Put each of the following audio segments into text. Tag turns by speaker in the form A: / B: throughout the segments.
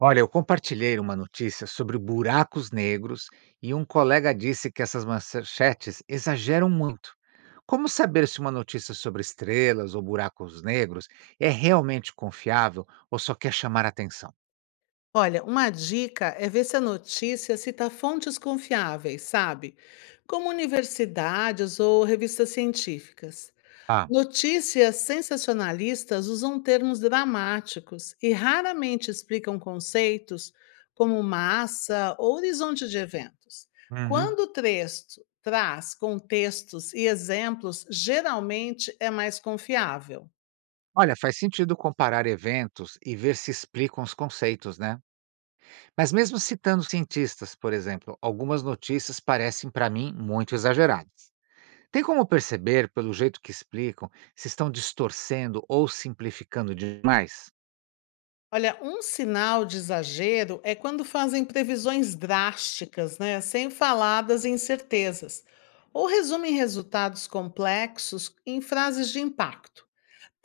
A: Olha, eu compartilhei uma notícia sobre buracos negros e um colega disse que essas manchetes exageram muito. Como saber se uma notícia sobre estrelas ou buracos negros é realmente confiável ou só quer chamar atenção?
B: Olha, uma dica é ver se a notícia cita fontes confiáveis, sabe? Como universidades ou revistas científicas.
A: Ah,
B: Notícias sensacionalistas usam termos dramáticos e raramente explicam conceitos como massa ou horizonte de eventos.
A: uhum.
B: Quando o texto traz contextos e exemplos, geralmente é mais confiável.
A: Olha, faz sentido comparar eventos e ver se explicam os conceitos, né? Mas mesmo citando cientistas, por exemplo, algumas notícias parecem para mim muito exageradas. Tem como perceber, pelo jeito que explicam, se estão distorcendo ou simplificando demais?
B: Olha, um sinal de exagero é quando fazem previsões drásticas, né, sem faladas e incertezas, ou resumem resultados complexos em frases de impacto.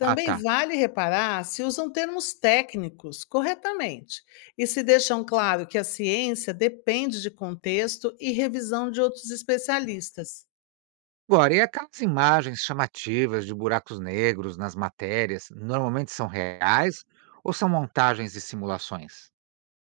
A: Ah, tá.
B: vale reparar se usam termos técnicos corretamente e se deixam claro que a ciência depende de contexto e revisão de outros especialistas.
A: Agora, e aquelas imagens chamativas de buracos negros nas matérias, normalmente são reais ou são montagens e simulações?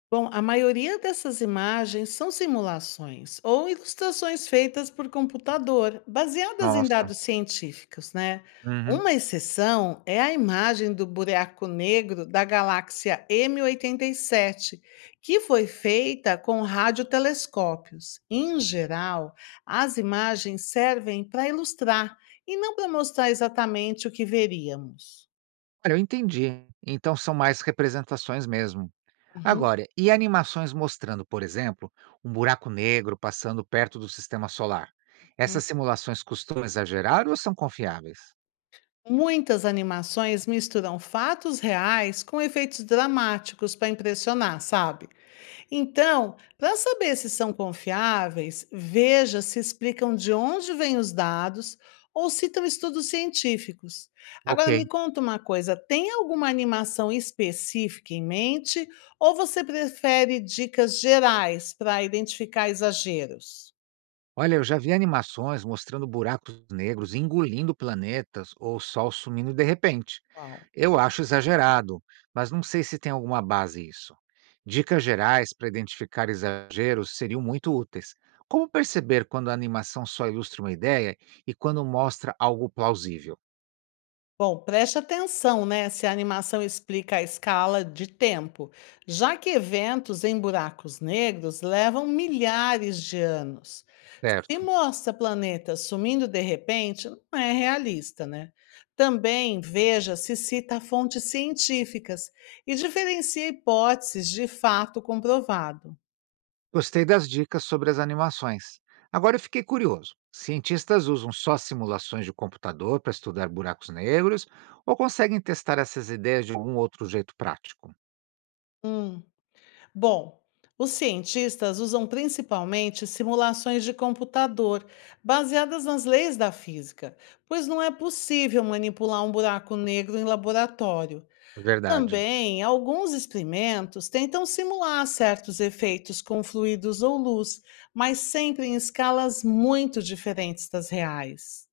B: Bom, a maioria dessas imagens são simulações ou ilustrações feitas por computador, baseadas em
A: Nossa.
B: dados científicos, né?
A: Uhum.
B: Uma exceção é a imagem do buraco negro da galáxia M87, que foi feita com radiotelescópios. Em geral, as imagens servem para ilustrar e não para mostrar exatamente o que veríamos.
A: Olha, eu entendi. Então são mais representações mesmo.
B: Uhum.
A: Agora, e animações mostrando, por exemplo, um buraco negro passando perto do sistema solar? Essas simulações costumam exagerar ou são confiáveis?
B: Muitas animações misturam fatos reais com efeitos dramáticos para impressionar, sabe? Então, para saber se são confiáveis, veja se explicam de onde vêm os dados ou citam estudos científicos.
A: Ok.
B: Agora me conta uma coisa, tem alguma animação específica em mente ou você prefere dicas gerais para identificar exageros?
A: Olha, eu já vi animações mostrando buracos negros engolindo planetas ou o Sol sumindo de repente.
B: Uau.
A: Eu acho exagerado, mas não sei se tem alguma base isso. Dicas gerais para identificar exageros seriam muito úteis. Como perceber quando a animação só ilustra uma ideia e quando mostra algo plausível,
B: Bom, preste atenção, né, se a animação explica a escala de tempo, já que eventos em buracos negros levam milhares de anos. Se
A: certo?
B: mostra planetas sumindo de repente, não é realista, né? Também veja se cita fontes científicas e diferencia hipóteses de fato comprovado.
A: Gostei das dicas sobre as animações. Agora eu fiquei curioso. Cientistas usam só simulações de computador para estudar buracos negros ou conseguem testar essas ideias de algum outro jeito prático?
B: Hum. Bom, os cientistas usam principalmente simulações de computador, baseadas nas leis da física, pois não é possível manipular um buraco negro em laboratório.
A: Verdade.
B: Também, alguns experimentos tentam simular certos efeitos com fluidos ou luz, mas sempre em escalas muito diferentes das reais.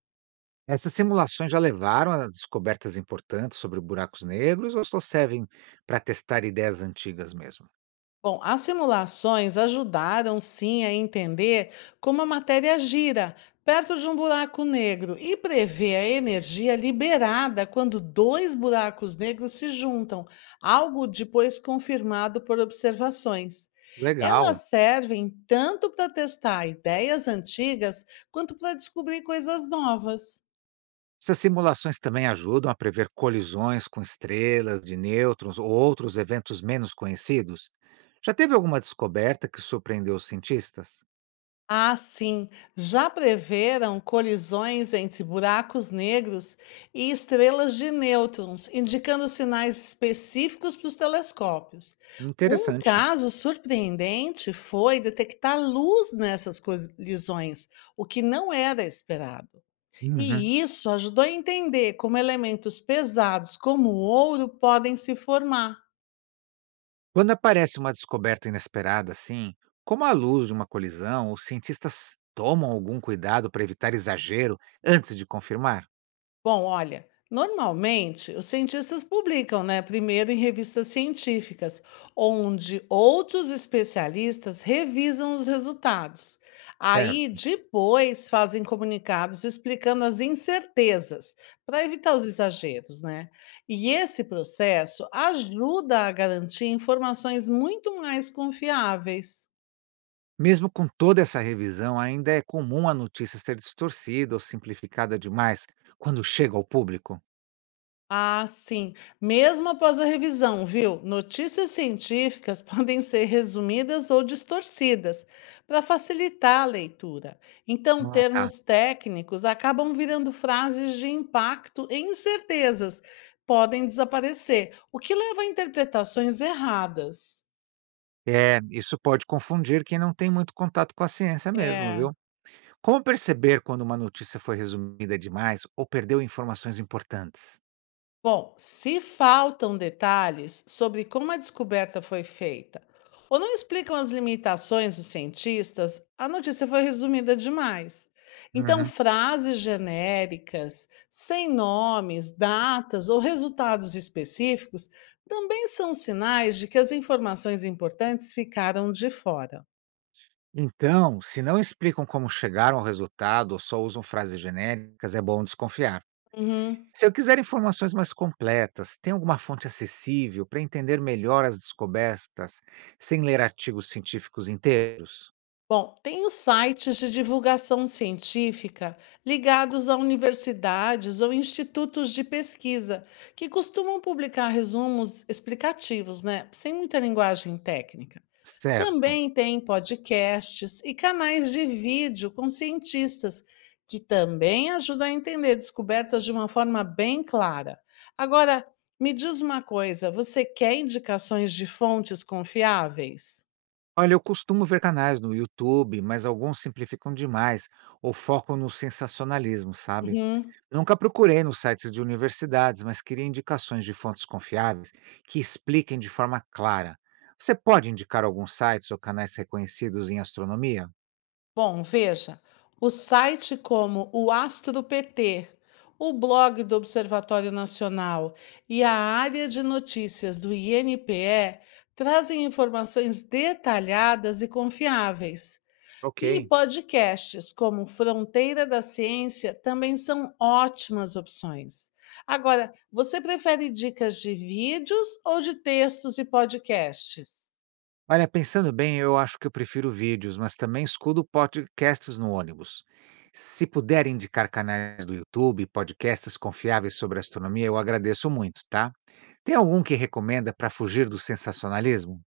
A: Essas simulações já levaram a descobertas importantes sobre buracos negros ou só servem para testar ideias antigas mesmo?
B: Bom, as simulações ajudaram sim a entender como a matéria gira perto de um buraco negro e prever a energia liberada quando dois buracos negros se juntam, algo depois confirmado por observações.
A: Legal.
B: Elas servem tanto para testar ideias antigas quanto para descobrir coisas novas.
A: Essas simulações também ajudam a prever colisões com estrelas de nêutrons ou outros eventos menos conhecidos? Já teve alguma descoberta que surpreendeu os cientistas?
B: Ah, sim. Já preveram colisões entre buracos negros e estrelas de nêutrons, indicando sinais específicos para os telescópios. Um
A: Interessante.
B: caso surpreendente foi detectar luz nessas colisões, o que não era esperado.
A: Uhum.
B: E isso ajudou a entender como elementos pesados como o ouro podem se formar.
A: Quando aparece uma descoberta inesperada assim, como a luz de uma colisão, os cientistas tomam algum cuidado para evitar exagero antes de confirmar?
B: Bom, olha, normalmente os cientistas publicam, né, primeiro em revistas científicas, onde outros especialistas revisam os resultados. Aí
A: Certo.
B: depois fazem comunicados explicando as incertezas, para evitar os exageros, né? E esse processo ajuda a garantir informações muito mais confiáveis.
A: Mesmo com toda essa revisão, ainda é comum a notícia ser distorcida ou simplificada demais quando chega ao público?
B: Ah, sim. Mesmo após a revisão, viu? Notícias científicas podem ser resumidas ou distorcidas para facilitar a leitura. Então,
A: Ah, tá.
B: termos técnicos acabam virando frases de impacto e incertezas podem desaparecer, o que leva a interpretações erradas.
A: É, isso pode confundir quem não tem muito contato com a ciência mesmo,
B: É.
A: viu? Como perceber quando uma notícia foi resumida demais ou perdeu informações importantes?
B: Bom, se faltam detalhes sobre como a descoberta foi feita ou não explicam as limitações dos cientistas, a notícia foi resumida demais. Então,
A: Uhum.
B: frases genéricas, sem nomes, datas ou resultados específicos também são sinais de que as informações importantes ficaram de fora.
A: Então, se não explicam como chegaram ao resultado ou só usam frases genéricas, é bom desconfiar.
B: Uhum.
A: Se eu quiser informações mais completas, tem alguma fonte acessível para entender melhor as descobertas sem ler artigos científicos inteiros?
B: Bom, tem os sites de divulgação científica ligados a universidades ou institutos de pesquisa, que costumam publicar resumos explicativos, né? Sem muita linguagem técnica.
A: Certo.
B: Também tem podcasts e canais de vídeo com cientistas, que também ajudam a entender descobertas de uma forma bem clara. Agora, me diz uma coisa: você quer indicações de fontes confiáveis?
A: Olha, eu costumo ver canais no YouTube, mas alguns simplificam demais ou focam no sensacionalismo, sabe?
B: Uhum.
A: Nunca procurei nos sites de universidades, mas queria indicações de fontes confiáveis que expliquem de forma clara. Você pode indicar alguns sites ou canais reconhecidos em astronomia?
B: Bom, veja, o site como o Astro PT, o blog do Observatório Nacional e a área de notícias do INPE trazem informações detalhadas e confiáveis. E
A: Ok.
B: podcasts como Fronteira da Ciência também são ótimas opções. Agora, você prefere dicas de vídeos ou de textos e podcasts?
A: Olha, pensando bem, eu acho que eu prefiro vídeos, mas também escuto podcasts no ônibus. Se puder indicar canais do YouTube, podcasts confiáveis sobre astronomia, eu agradeço muito, tá? Tem algum que recomenda para fugir do sensacionalismo?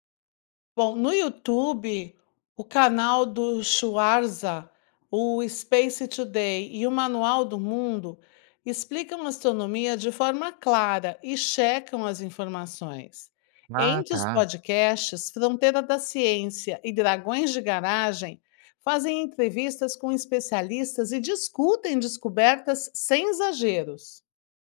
B: Bom, no YouTube, o canal do Schwarza, o Space Today e o Manual do Mundo explicam astronomia de forma clara e checam as informações.
A: Ah,
B: Entre os
A: tá.
B: podcasts, Fronteira da Ciência e Dragões de Garagem fazem entrevistas com especialistas e discutem descobertas sem exageros.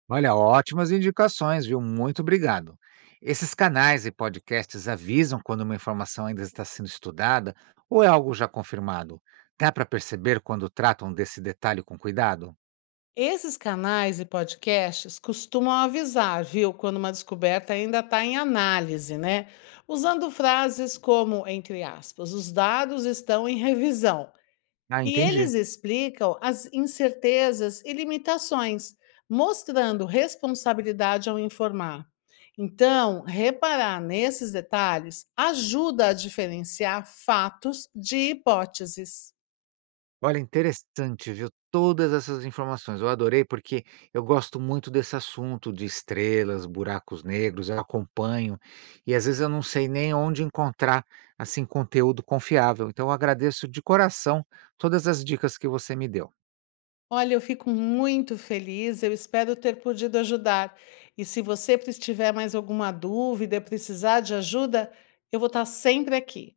A: Olha, ótimas indicações, viu? Muito obrigado. Esses canais e podcasts avisam quando uma informação ainda está sendo estudada ou é algo já confirmado? Dá para perceber quando tratam desse detalhe com cuidado?
B: Esses canais e podcasts costumam avisar, viu, quando uma descoberta ainda está em análise, né? Usando frases como, entre aspas, os dados estão em revisão.
A: Ah,
B: E
A: entendi.
B: eles explicam as incertezas e limitações, mostrando responsabilidade ao informar. Então, reparar nesses detalhes ajuda a diferenciar fatos de hipóteses.
A: Olha, interessante, viu, todas essas informações. Eu adorei, porque eu gosto muito desse assunto de estrelas, buracos negros, eu acompanho, e às vezes eu não sei nem onde encontrar, assim, conteúdo confiável. Então eu agradeço de coração todas as dicas que você me deu.
B: Olha, eu fico muito feliz, eu espero ter podido ajudar. E se você tiver mais alguma dúvida, precisar de ajuda, eu vou estar sempre aqui.